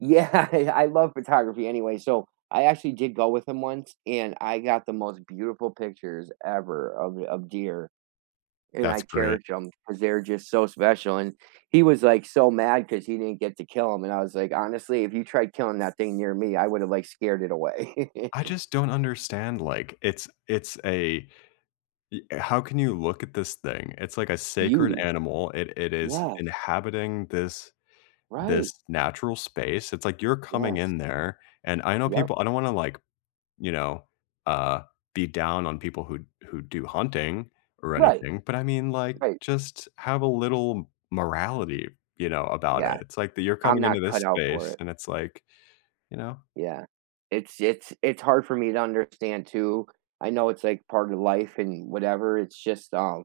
Yeah, yeah, I love photography anyway. So, I actually did go with him once, and I got the most beautiful pictures ever of of deer, and I That's great. cherished 'em 'cause they're just so special, and he was, like, so mad 'cause he didn't get to kill 'em, and I was like, "Honestly, if you tried killing that thing near me, I would've, like, scared it away." I just don't understand, like, it's it's a eh, how can you look at this thing? It's like a sacred Beauty, animal, it it is yes. inhabiting this this Right. natural space, it's, like, you're coming Yes. in there, and I know Yep. people I don't wanna, like, you know, uh, be down on people who who do hunting or Right, anything, but, I mean, like, right. just have a little morality, you know, about it. Yeah, It's, like, that you're I'm coming not into this cut out for space, it. and it's, like you know? Yeah, it's it's it's hard for me to understand too. I know it's, like, part of life and whatever, it's just, um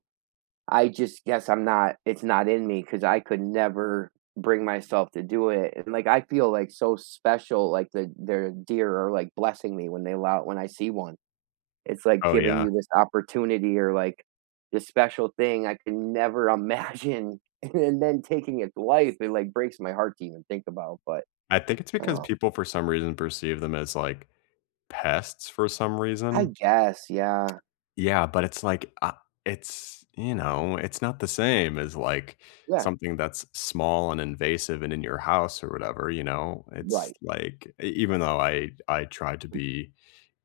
I just guess I'm not it's not in me 'cause I could never bring myself to do it, and, like, I feel, like, so special, like, the there are deer are, like, blessing me when they allow when I see 1. It's like Oh, giving yeah. you this opportunity or, like, this special thing I can never imagine and then then taking its life, it, like, breaks my heart to even think about, but I think it's I don't because know. people, for some reason, perceive them as, like, pests for some I reason. guess, yeah. Yeah, but it's, like, I it's you know, it's not the same as, like, Yeah. something that's small and invasive and in your house or whatever, you know? It's, Right. like e even though I I try to be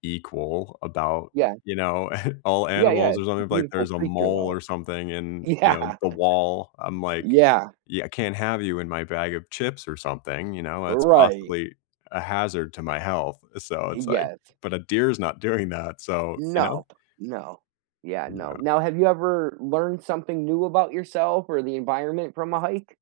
equal about, Yeah. you know, all Yeah, yeah, animals it's or a something, like, beautiful there's a creature, mole though. or something in, you know, Yeah. the wall I'm like, Yeah. "Yeah, I can't have you in my bag of chips or something," you know? That's Right. possibly a hazard to my health, so it's, like Yes. but a deer is not doing that, so, you know? Nope, no. Yeah, no. Yeah. Now have you ever learned something new about yourself or the environment from a hike?